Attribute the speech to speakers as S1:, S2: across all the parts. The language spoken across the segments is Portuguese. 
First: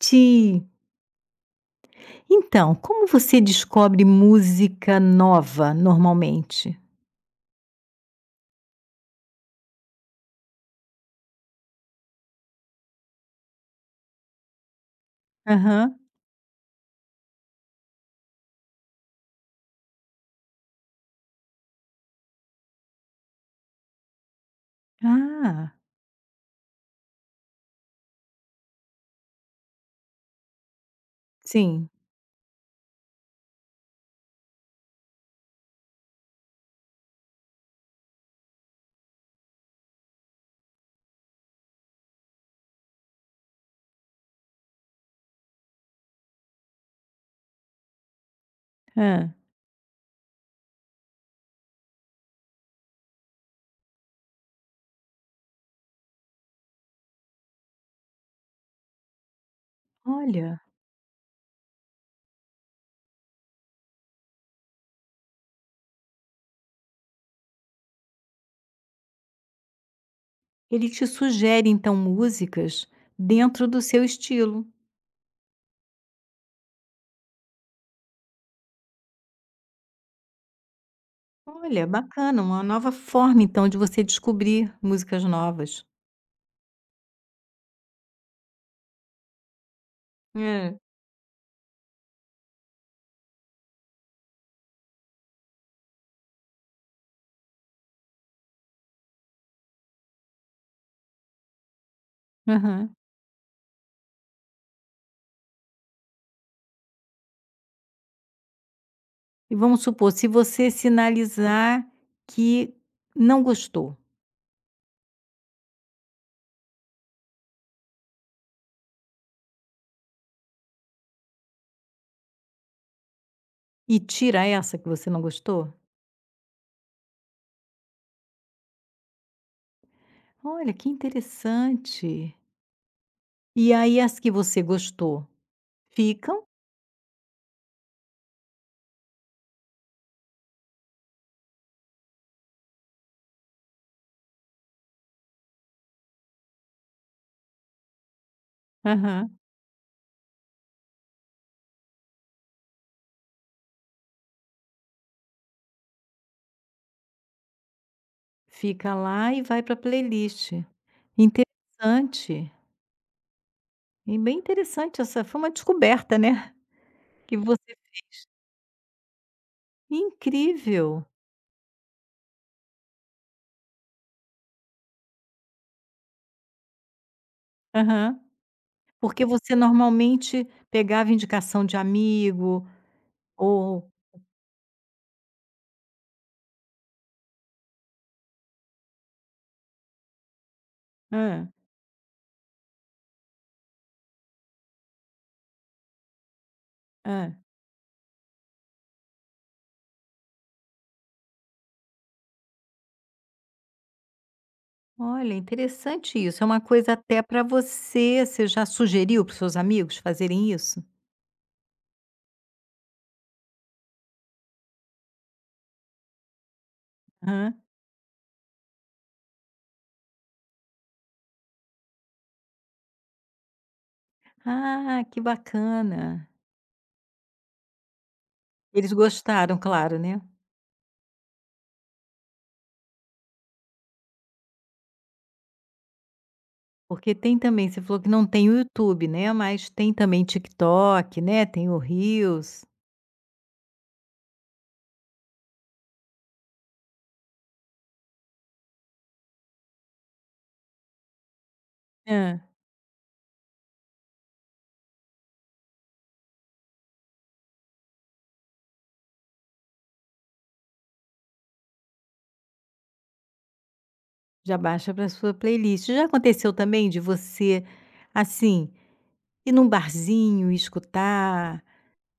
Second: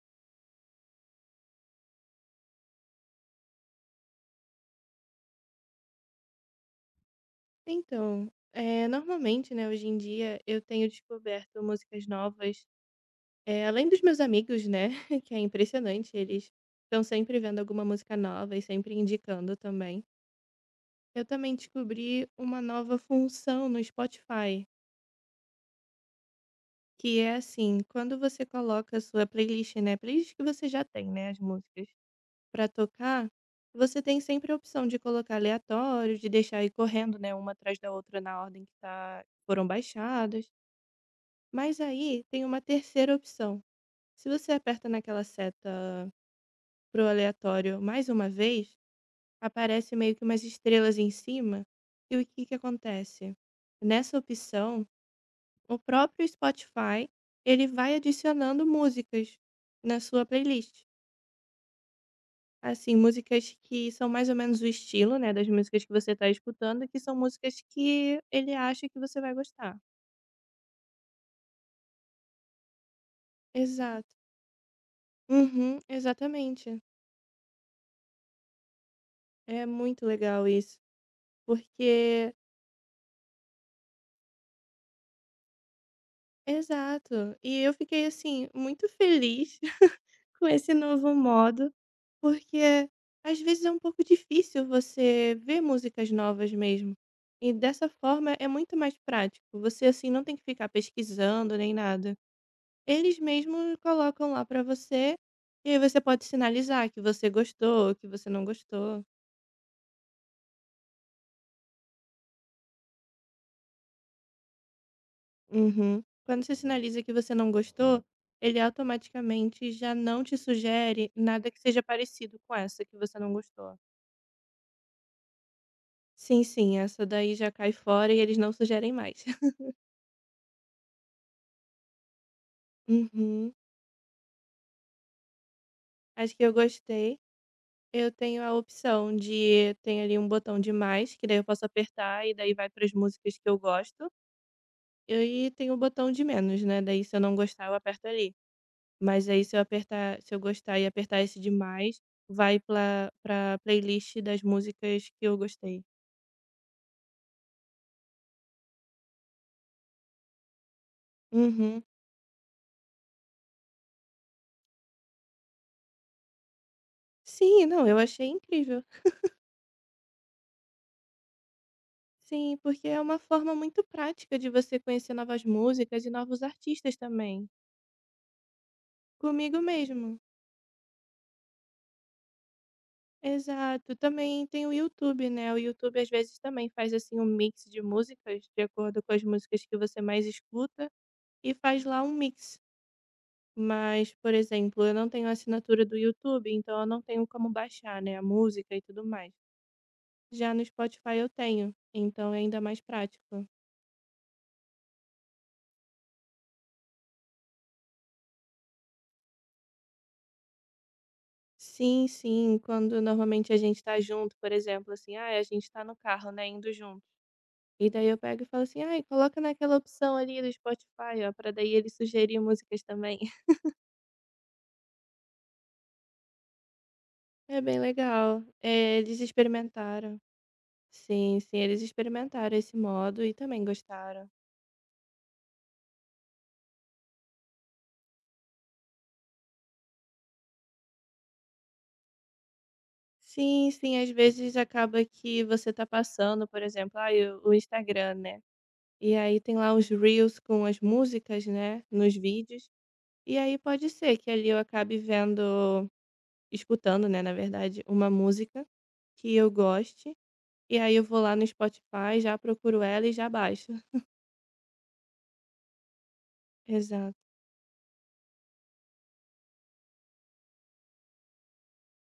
S1: Ti. Então, como você descobre música nova normalmente?
S2: Então, é normalmente, né, hoje em dia eu tenho descoberto músicas novas, além dos meus amigos, né, que é
S1: Aham.
S2: impressionante, eles estão sempre vendo alguma música nova e sempre indicando também. Eu também descobri uma nova função no Spotify,
S1: Ah,
S2: que é assim, quando você coloca a sua playlist, né, playlist que você já tem, né, as músicas
S1: sim.
S2: para tocar, você tem sempre a opção de colocar aleatório, de deixar ir correndo, né, uma atrás da outra na ordem que tá, foram baixadas. Mas aí tem uma terceira opção. Se você aperta naquela seta pro aleatório mais uma vez,
S1: Hã.
S2: aparece meio que umas estrelas em cima. E o que que acontece? Nessa opção, o próprio Spotify, ele vai adicionando músicas na sua
S1: Olha,
S2: playlist. Assim, músicas que são mais ou menos o estilo, né, das músicas que você está escutando, que são músicas que ele acha que você vai gostar.
S1: ele te sugere então músicas dentro do seu
S2: Exato.
S1: estilo.
S2: Uhum, exatamente. É muito legal isso.
S1: Olha,
S2: Porque
S1: bacana, uma nova forma então de você descobrir músicas novas.
S2: exato. E eu fiquei, assim, muito feliz com esse
S1: É.
S2: novo modo, porque às vezes é um pouco difícil você ver músicas novas mesmo. E dessa forma é muito mais prático. Você, assim, não tem que ficar pesquisando nem nada.
S1: Aham.
S2: Eles mesmos colocam lá pra você, e aí você pode sinalizar que você gostou, que você não gostou.
S1: E vamos supor, se você sinalizar que não gostou
S2: Uhum. Quando você sinaliza que você não gostou, ele automaticamente já não te sugere nada que seja parecido com essa que você não gostou.
S1: e tira essa que você não gostou,
S2: Sim, sim, essa daí já cai fora e eles não sugerem mais.
S1: olha que interessante.
S2: Uhum.
S1: E aí as que você gostou
S2: Acho que
S1: ficam,
S2: eu gostei. Eu tenho a opção de tem ali um botão de mais, que daí eu posso apertar e daí vai para as músicas que eu gosto. E aí tem o botão de menos, né? Daí se eu não gostar, eu aperto ali. Mas
S1: aham,
S2: aí se eu apertar se eu gostar e apertar esse demais vai pla pra playlist das músicas que eu gostei.
S1: fica lá e vai para playlist.
S2: Uhum.
S1: Interessante, e bem interessante, essa foi uma descoberta, né, que
S2: Sim,
S1: você
S2: não, eu achei incrível.
S1: incrível.
S2: Sim, porque é uma forma muito prática de você conhecer novas músicas e novos artistas também.
S1: Aham. Porque você
S2: Comigo mesmo.
S1: normalmente pegava indicação de amigo ou
S2: Exato. Também tem o YouTube, né, o YouTube às vezes também faz, assim, um mix de músicas de acordo com as músicas que você mais escuta,
S1: hã,
S2: e faz lá um mix. Mas, por exemplo, eu não tenho assinatura do YouTube, então eu não tenho
S1: hã.
S2: como baixar, né, a música e tudo mais. Já no Spotify eu tenho, então é ainda mais prático.
S1: Olha, interessante isso, é uma coisa até para você, você já sugeriu para os seus amigos fazerem isso?
S2: Sim, sim, quando normalmente a gente tá junto, por exemplo, assim, ah, a gente tá no carro, né, indo junto.
S1: Hã.
S2: E daí eu pego e falo assim, ai, coloca naquela opção ali do Spotify, ó, pra daí ele sugerir músicas também.
S1: Ah, que bacana.
S2: É bem legal.
S1: Eles
S2: É, eles
S1: gostaram, claro,
S2: experimentaram.
S1: né?
S2: Sim, sim, eles experimentaram esse modo e também gostaram.
S1: Porque tem também, você falou que não tem o YouTube, né, mas tem também TikTok, né, tem o Reels.
S2: Sim, sim, às vezes acaba que você tá passando, por exemplo, ai, o Instagram, né, e aí tem lá os reels com as músicas, né, nos
S1: Hã.
S2: vídeos, e aí pode ser que ali eu acabe vendo escutando, né, na verdade, uma música que eu goste, e aí eu vou lá no Spotify, já procuro ela e já baixo.
S1: Já baixa para sua playlist. Já aconteceu também de
S2: Exato.
S1: você, assim, ir num barzinho e escutar,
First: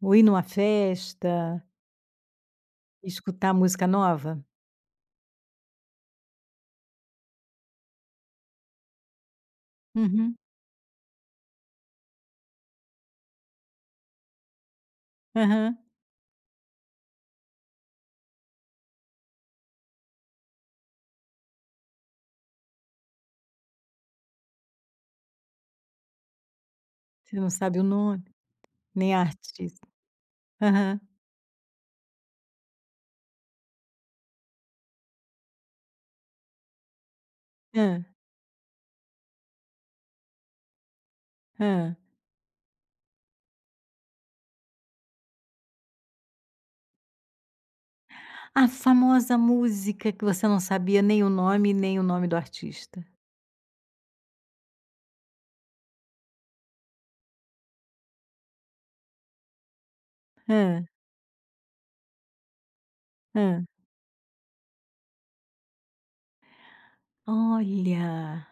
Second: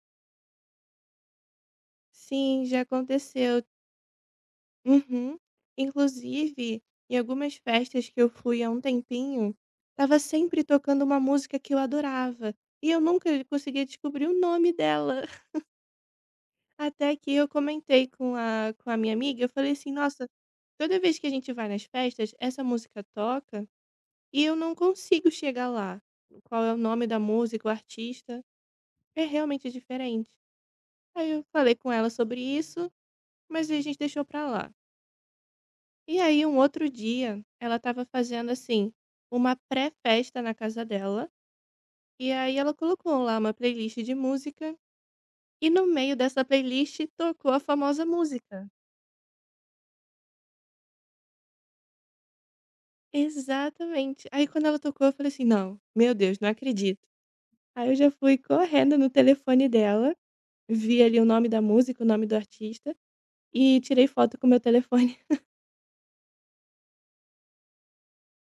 S1: ou ir numa festa
S2: Sim, já
S1: e escutar
S2: aconteceu.
S1: música nova?
S2: Uhum. Inclusive, em algumas festas que eu fui há um tempinho, estava
S1: Uhum.
S2: sempre tocando uma música que eu adorava, e eu nunca conseguia descobrir o nome dela.
S1: Aham.
S2: Até que eu comentei com a minha amiga, eu falei assim: "Nossa, toda vez que a gente vai nas festas, essa música toca e eu não consigo chegar lá. Qual é o nome da
S1: Você não
S2: música, o
S1: sabe o nome,
S2: artista?
S1: nem a
S2: É realmente
S1: artista.
S2: diferente".
S1: Aham.
S2: Aí eu falei com ela sobre isso, mas a gente deixou pra lá. E aí, um outro dia, ela
S1: Hã,
S2: estava fazendo, assim, uma pré-festa na casa dela.
S1: hã.
S2: E aí, ela colocou lá uma playlist de música. E no meio dessa playlist tocou a famosa
S1: A
S2: música.
S1: famosa música que você não sabia nem o nome, nem o nome do artista.
S2: Exatamente. Aí, quando ela tocou, eu falei assim: não, meu Deus, não acredito. Aí, eu já fui correndo no telefone dela,
S1: Hã,
S2: vi ali o nome da música, o nome do artista,
S1: hã.
S2: e tirei foto com o meu telefone.
S1: Olha!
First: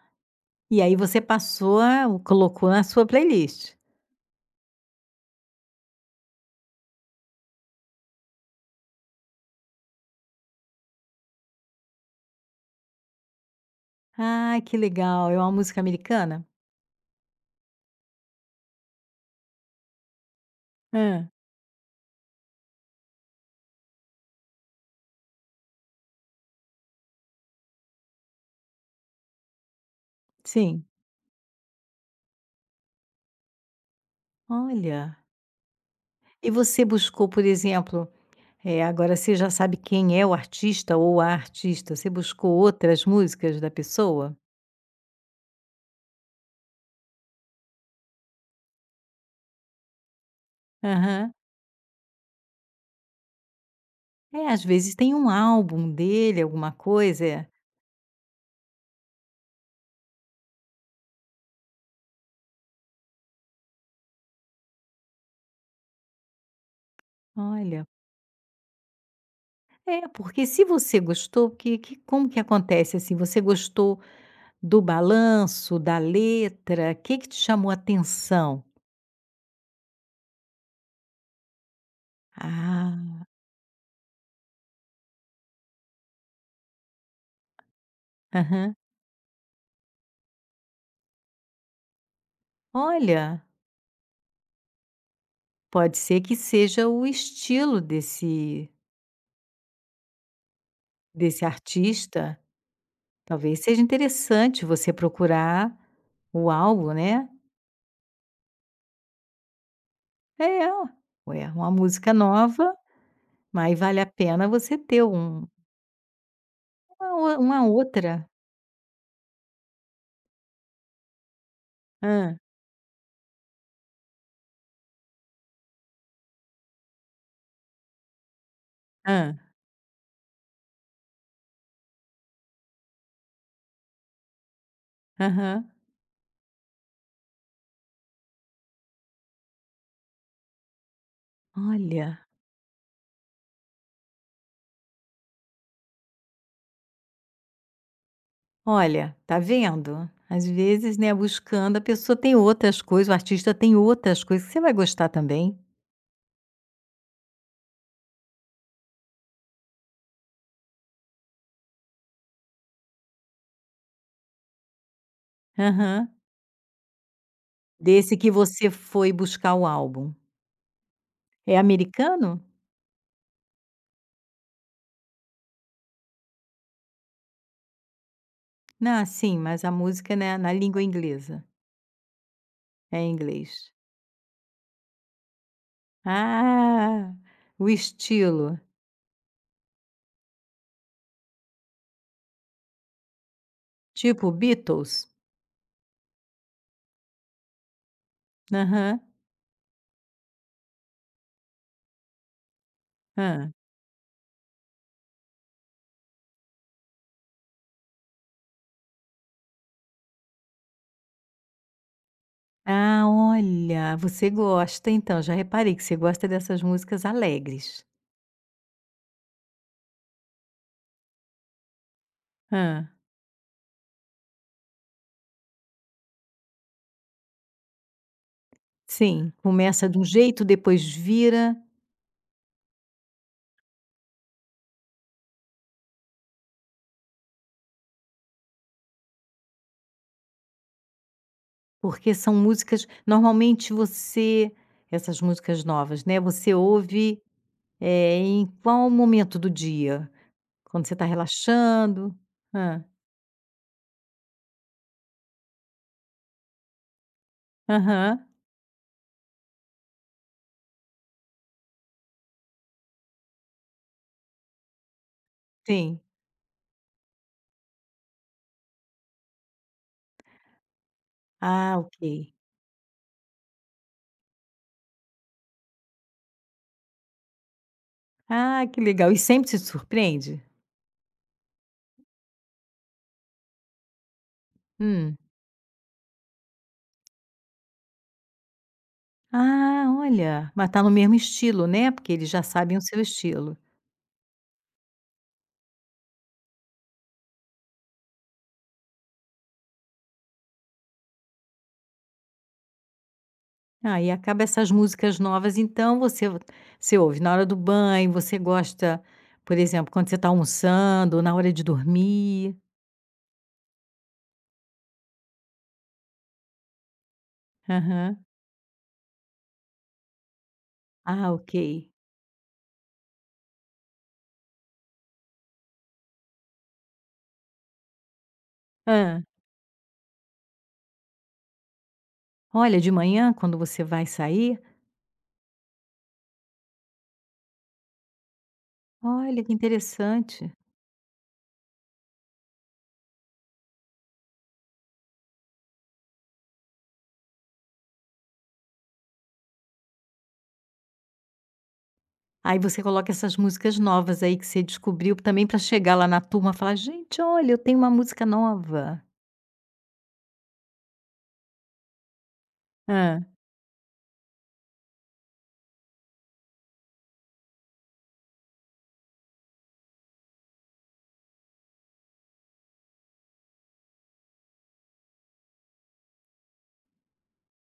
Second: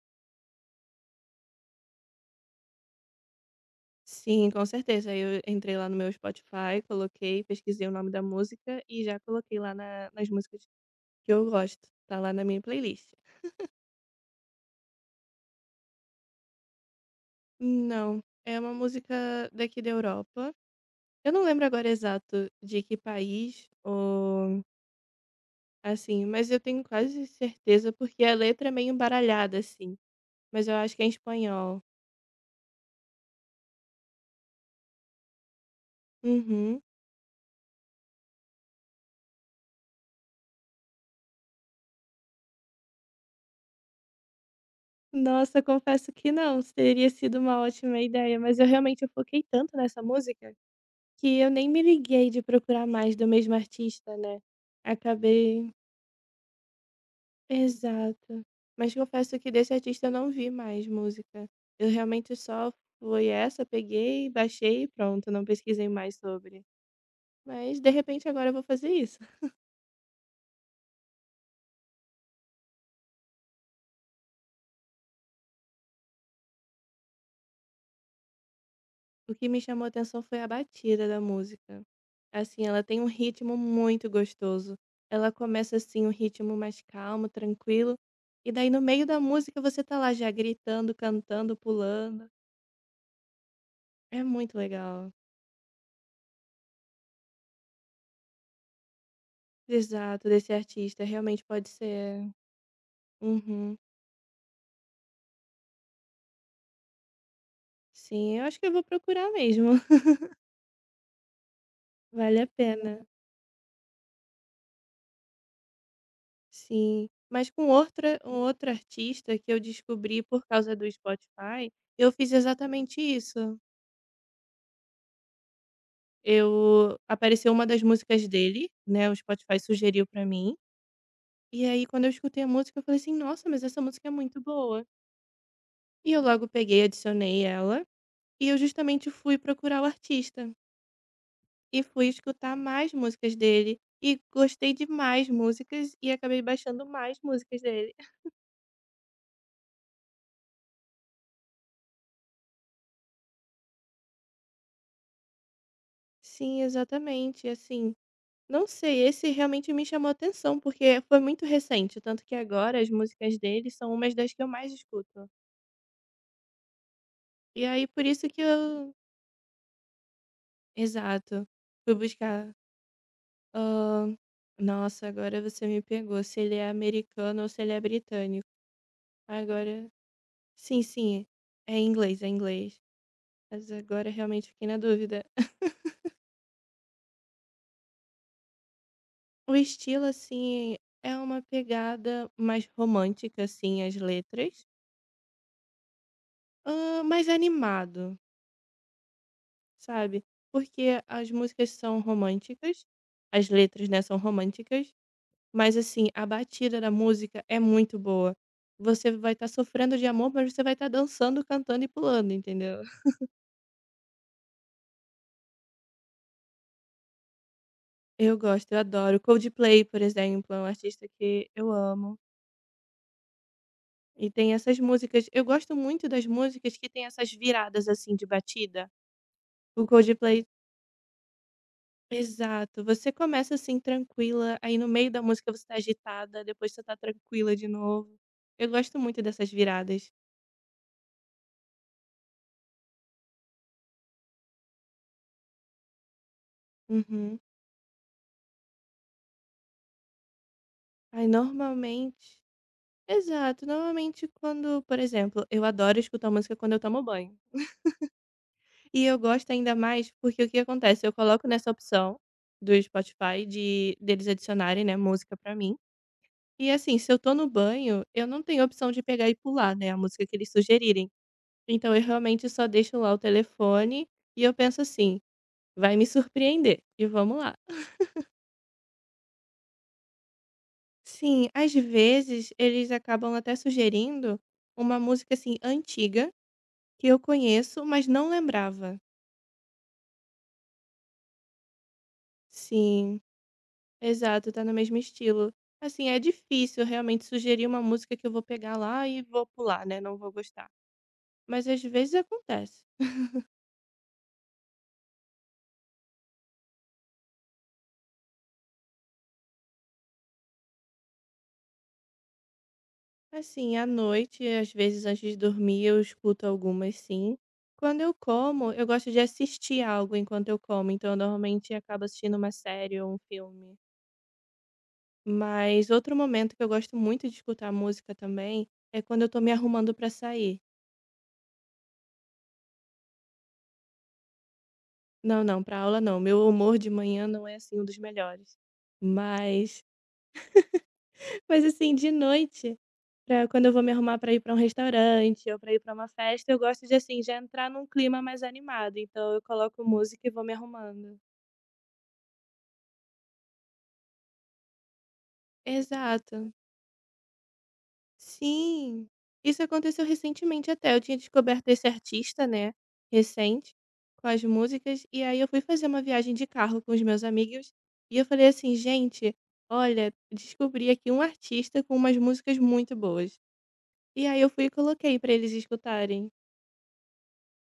S1: E aí você passou a colocou na sua playlist.
S2: Sim, com certeza. Aí eu entrei lá no meu Spotify, coloquei, pesquisei o nome da música e já coloquei lá na- nas músicas que eu gosto, tá lá na minha playlist.
S1: Ah, que legal. É uma música americana?
S2: Não, é uma música daqui da Europa.
S1: Hã.
S2: Eu não lembro agora exato de que país ou assim, mas eu tenho quase certeza porque a letra é meio embaralhada assim, mas eu
S1: Sim.
S2: acho que é em espanhol.
S1: Olha. E
S2: Uhum.
S1: você buscou, por exemplo, agora você já sabe quem é o artista ou a artista, você buscou outras músicas da pessoa?
S2: Nossa, confesso que não, teria sido uma ótima ideia, mas eu realmente eu foquei tanto nessa música
S1: Aham.
S2: que eu nem me liguei de procurar mais do mesmo artista, né?
S1: É, às vezes tem um
S2: Acabei
S1: álbum dele, alguma coisa, é.
S2: exato. Mas confesso que desse artista eu não vi mais música. Eu realmente só foi essa, peguei, baixei e pronto, não pesquisei mais sobre. Mas
S1: Olha.
S2: de repente agora eu vou fazer isso.
S1: É, porque se você gostou, que como que acontece, assim, você gostou do balanço, da letra, o que que te chamou a atenção?
S2: O que me chamou a atenção foi a batida da música. Assim, ela tem um
S1: Ah,
S2: ritmo muito gostoso. Ela começa assim, um ritmo mais calmo, tranquilo. E daí
S1: aham.
S2: no meio da música você tá lá já gritando, cantando, pulando.
S1: Olha,
S2: É muito legal.
S1: pode ser que seja o estilo desse
S2: Exato, desse artista. Realmente
S1: desse
S2: pode ser.
S1: artista. Talvez
S2: Uhum.
S1: seja interessante você procurar o álbum, né.
S2: Sim, eu acho que eu vou procurar mesmo.
S1: É, ué, uma música
S2: Vale a
S1: nova,
S2: pena.
S1: mas vale a pena você ter um
S2: Sim.
S1: uma o
S2: Mas
S1: uma
S2: com outra
S1: outra.
S2: um outro artista que eu descobri por causa do Spotify, eu fiz
S1: Hã,
S2: exatamente isso. Eu apareceu uma das músicas dele, né, o
S1: hã,
S2: Spotify sugeriu pra mim, e aí quando eu escutei a música eu falei assim: "Nossa, mas essa música é muito boa".
S1: aham.
S2: E eu logo peguei, adicionei ela, e eu justamente fui procurar o artista, e fui
S1: Olha,
S2: escutar mais músicas dele, e gostei de mais músicas, e acabei baixando mais músicas dele.
S1: olha, tá vendo? Às vezes, né, buscando, a pessoa tem outras coisas, o artista tem outras coisas que você vai gostar também.
S2: Sim, exatamente. Assim, não sei, esse realmente me chamou atenção, porque foi muito recente, tanto que agora as músicas dele são umas das que eu mais escuto.
S1: Aham.
S2: E aí, por
S1: Desse
S2: isso
S1: que
S2: que
S1: você
S2: eu.
S1: foi buscar o álbum.
S2: Exato.
S1: É
S2: Fui
S1: americano?
S2: buscar. ahn, Nossa, agora você me pegou, se ele é americano ou se ele é britânico.
S1: Ah, sim, mas a
S2: Agora.
S1: música, né, na
S2: Sim,
S1: língua
S2: sim,
S1: inglesa.
S2: é em inglês, é em inglês.
S1: É em inglês.
S2: Mas agora realmente fiquei na dúvida.
S1: Ah, o estilo.
S2: O estilo, assim, é uma pegada mais romântica, assim, as
S1: Tipo
S2: letras.
S1: Beatles?
S2: Hã, mais animado,
S1: Aham.
S2: sabe. Porque as músicas são românticas, as
S1: Hã.
S2: letras, né, são românticas, mas assim, a batida da música é muito boa. Você vai estar sofrendo de amor, mas você vai estar dançando, cantando e pulando, entendeu.
S1: Ah, olha, você gosta então, já reparei que você gosta dessas músicas alegres.
S2: Eu gosto, eu adoro. Coldplay, por exemplo, é um artista que eu amo,
S1: Ah,
S2: e tem essas músicas eu gosto muito das músicas que tem essas viradas, assim, de batida.
S1: sim,
S2: O
S1: começa de um
S2: Coldplay
S1: jeito, depois vira,
S2: exato, você começa assim tranquila, aí no meio da música você tá agitada, depois você tá tranquila de novo. Eu gosto muito dessas viradas.
S1: porque são músicas normalmente você essas músicas novas, né, você ouve
S2: Uhum.
S1: Em qual momento do dia? Quando você está
S2: Aí
S1: relaxando?
S2: normalmente
S1: Hã.
S2: exato, normalmente quando, por exemplo, eu adoro escutar música quando eu tomo banho.
S1: Aham,
S2: E eu gosto ainda mais porque o que acontece, eu coloco nessa opção do Spotify de deles adicionarem, né, música pra mim.
S1: sim.
S2: E assim, se eu tô no banho, eu não tenho opção de pegar e pular, né, a música que eles sugerirem.
S1: Ah,
S2: Então eu
S1: ok.
S2: realmente só deixo lá o telefone e eu penso assim: "Vai me surpreender", e vamos lá.
S1: Ah, que legal. E sempre se surpreende?
S2: Sim, às vezes eles acabam até sugerindo uma
S1: Hum.
S2: música, assim, antiga, que eu conheço, mas não lembrava.
S1: Ah, olha, mas tá no mesmo estilo, né, porque eles já sabem o seu
S2: Sim,
S1: estilo.
S2: exato, tá no mesmo estilo. Assim, é difícil realmente sugerir uma música que eu vou pegar lá e vou pular, né, não vou gostar. Mas às vezes acontece.
S1: Ah, e acaba essas músicas novas, então, você ouve na hora do banho, você gosta, por exemplo, quando você está almoçando ou na hora de dormir.
S2: Assim, à noite, às vezes antes de dormir, eu escuto algumas sim. Quando eu
S1: Aham.
S2: como, eu gosto de assistir algo enquanto eu como, então eu
S1: Ah, ok.
S2: normalmente acabo assistindo uma série ou um filme. Mas outro momento que eu gosto muito de escutar música também é
S1: Ah,
S2: quando eu tô me arrumando pra sair.
S1: olha, de manhã, quando você vai sair.
S2: Não, não, pra aula não. Meu humor de manhã não é assim um dos melhores.
S1: Olha, que
S2: Mas,
S1: interessante.
S2: mas assim, de noite. Pra quando eu vou me arrumar para ir para um restaurante ou para ir para uma festa, eu gosto de, assim, já entrar num clima mais animado, então eu coloco música e vou me arrumando.
S1: Aí você coloca essas músicas novas aí que você descobriu também para chegar lá na turma
S2: Exato.
S1: e falar: "Gente, olha, eu tenho uma música nova".
S2: Sim. Isso aconteceu recentemente até, eu tinha descoberto esse artista, né,
S1: Ah.
S2: recente, com as músicas, e aí eu fui fazer uma viagem de carro com os meus amigos, e eu falei assim: "Gente, olha, descobri aqui um artista com umas músicas muito boas". E aí eu fui e coloquei para eles escutarem.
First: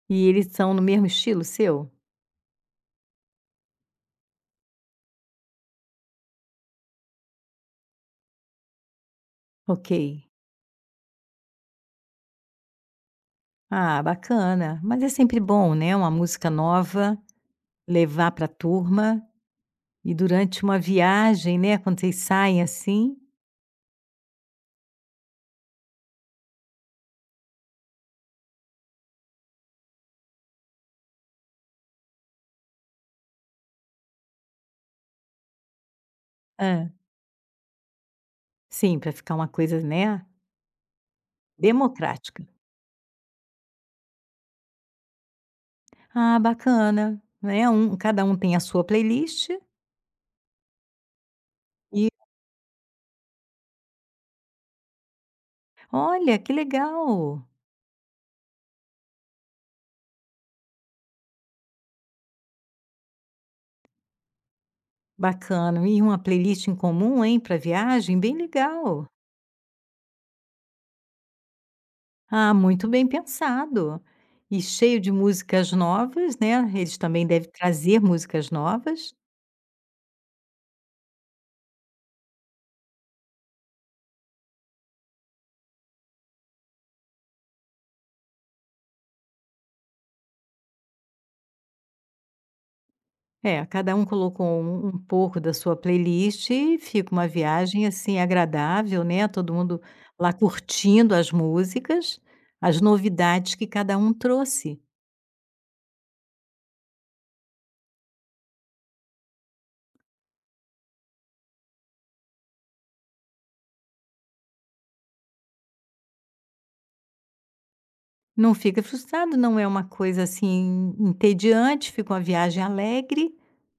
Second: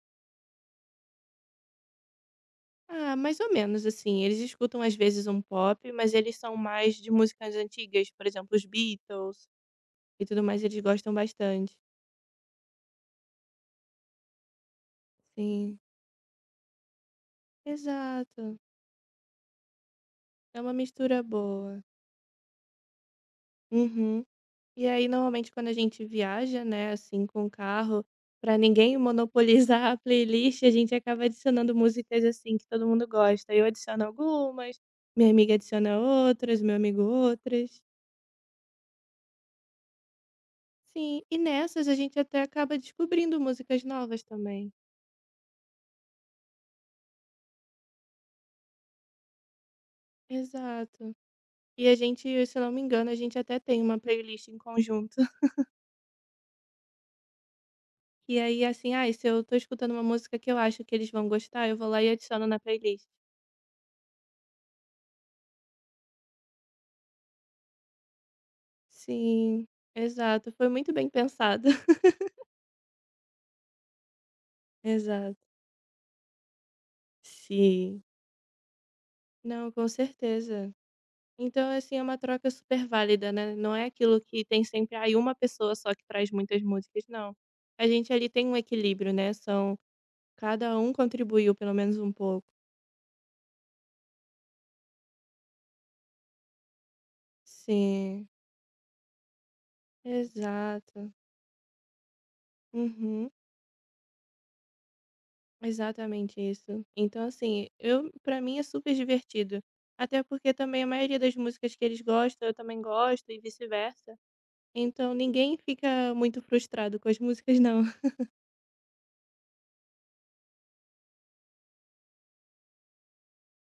S1: E eles são no mesmo estilo seu?
S2: Ah, mais ou menos, assim, eles escutam às vezes um pop, mas eles são mais de músicas antigas, por exemplo, os Beatles
S1: Ok.
S2: e tudo mais, eles gostam bastante.
S1: Ah, bacana. Mas é sempre bom,
S2: Sim.
S1: né, uma música nova, levar para a
S2: Exato,
S1: turma e
S2: é
S1: durante
S2: uma
S1: uma
S2: mistura
S1: viagem, né,
S2: boa.
S1: quando vocês saem assim,
S2: Uhum. E aí, normalmente, quando a gente viaja, né, assim, com o carro, pra ninguém monopolizar a playlist, a gente acaba adicionando músicas, assim, que todo mundo gosta. Eu adiciono algumas, minha amiga adiciona outras, meu
S1: ah,
S2: amigo outras.
S1: sim, para ficar uma coisa, né,
S2: Sim, e nessas a gente até
S1: democrática.
S2: acaba descobrindo músicas novas também.
S1: Ah, bacana, né, cada um tem a sua playlist
S2: Exato. E a
S1: e
S2: gente, se eu não me engano, a gente até tem uma playlist em conjunto.
S1: olha, que legal.
S2: E aí, assim, ai, se eu tô escutando uma música que eu acho que eles vão gostar, eu vou lá e adiciono na playlist.
S1: Bacana. E uma playlist em comum, hein, para viagem? Bem legal.
S2: Sim, exato. Foi muito bem pensado.
S1: Ah, muito bem pensado. E cheio de
S2: Exato.
S1: músicas novas, né? Eles também devem trazer
S2: Sim.
S1: músicas novas.
S2: Não, com certeza. Então, assim, é uma troca super válida, né? Não é aquilo que tem sempre, aí uma pessoa só que traz muitas músicas, não. A gente ali tem um equilíbrio, né? São cada um contribuiu pelo menos um pouco.
S1: É, cada um colocou um pouco da sua playlist e fica uma viagem assim
S2: Sim,
S1: agradável, né? Todo mundo lá
S2: exato.
S1: curtindo as músicas, as
S2: Uhum,
S1: novidades que cada um trouxe.
S2: exatamente isso. Então, assim, eu para mim é super divertido. Até porque também a maioria das músicas que eles gostam, eu também gosto e vice-versa. Então ninguém fica muito frustrado com as músicas, não.
S1: Não fica frustrado, não é uma coisa assim entediante, fica uma viagem alegre,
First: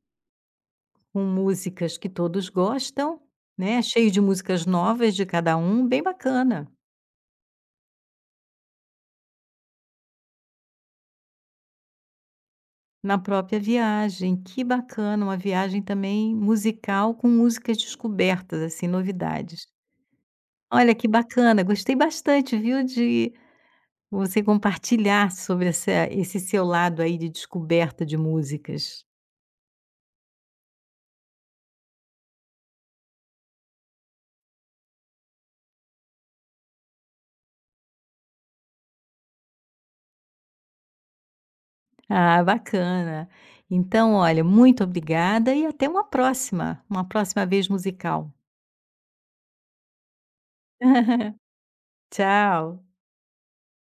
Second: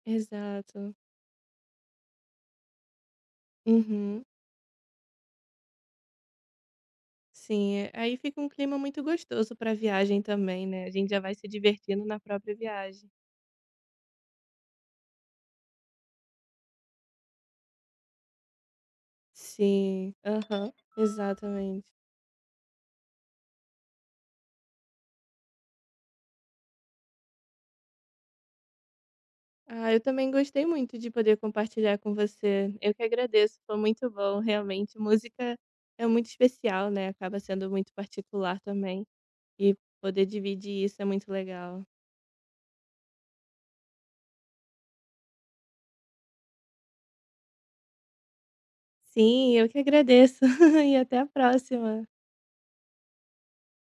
S2: Exato.
S1: com músicas que todos gostam, né, cheio de
S2: Uhum.
S1: músicas novas de cada um, bem bacana,
S2: Sim, é- aí fica um clima muito gostoso pra viagem também, né? A gente já vai se divertindo na própria viagem.
S1: na própria viagem. Que bacana, uma viagem também musical com músicas descobertas, assim, novidades.
S2: Sim, aham,
S1: Olha, que bacana,
S2: exatamente.
S1: gostei bastante, viu, de você compartilhar sobre essa esse seu lado aí de descoberta de músicas.
S2: Ah, eu também gostei muito de poder compartilhar com você. Eu que agradeço, foi muito bom, realmente. Música é muito especial, né? Acaba sendo muito particular também. E poder dividir isso é muito legal.
S1: Ah, bacana. Então, olha, muito obrigada e até uma próxima vez musical.
S2: Sim, eu que agradeço. E até a próxima.
S1: Tchau.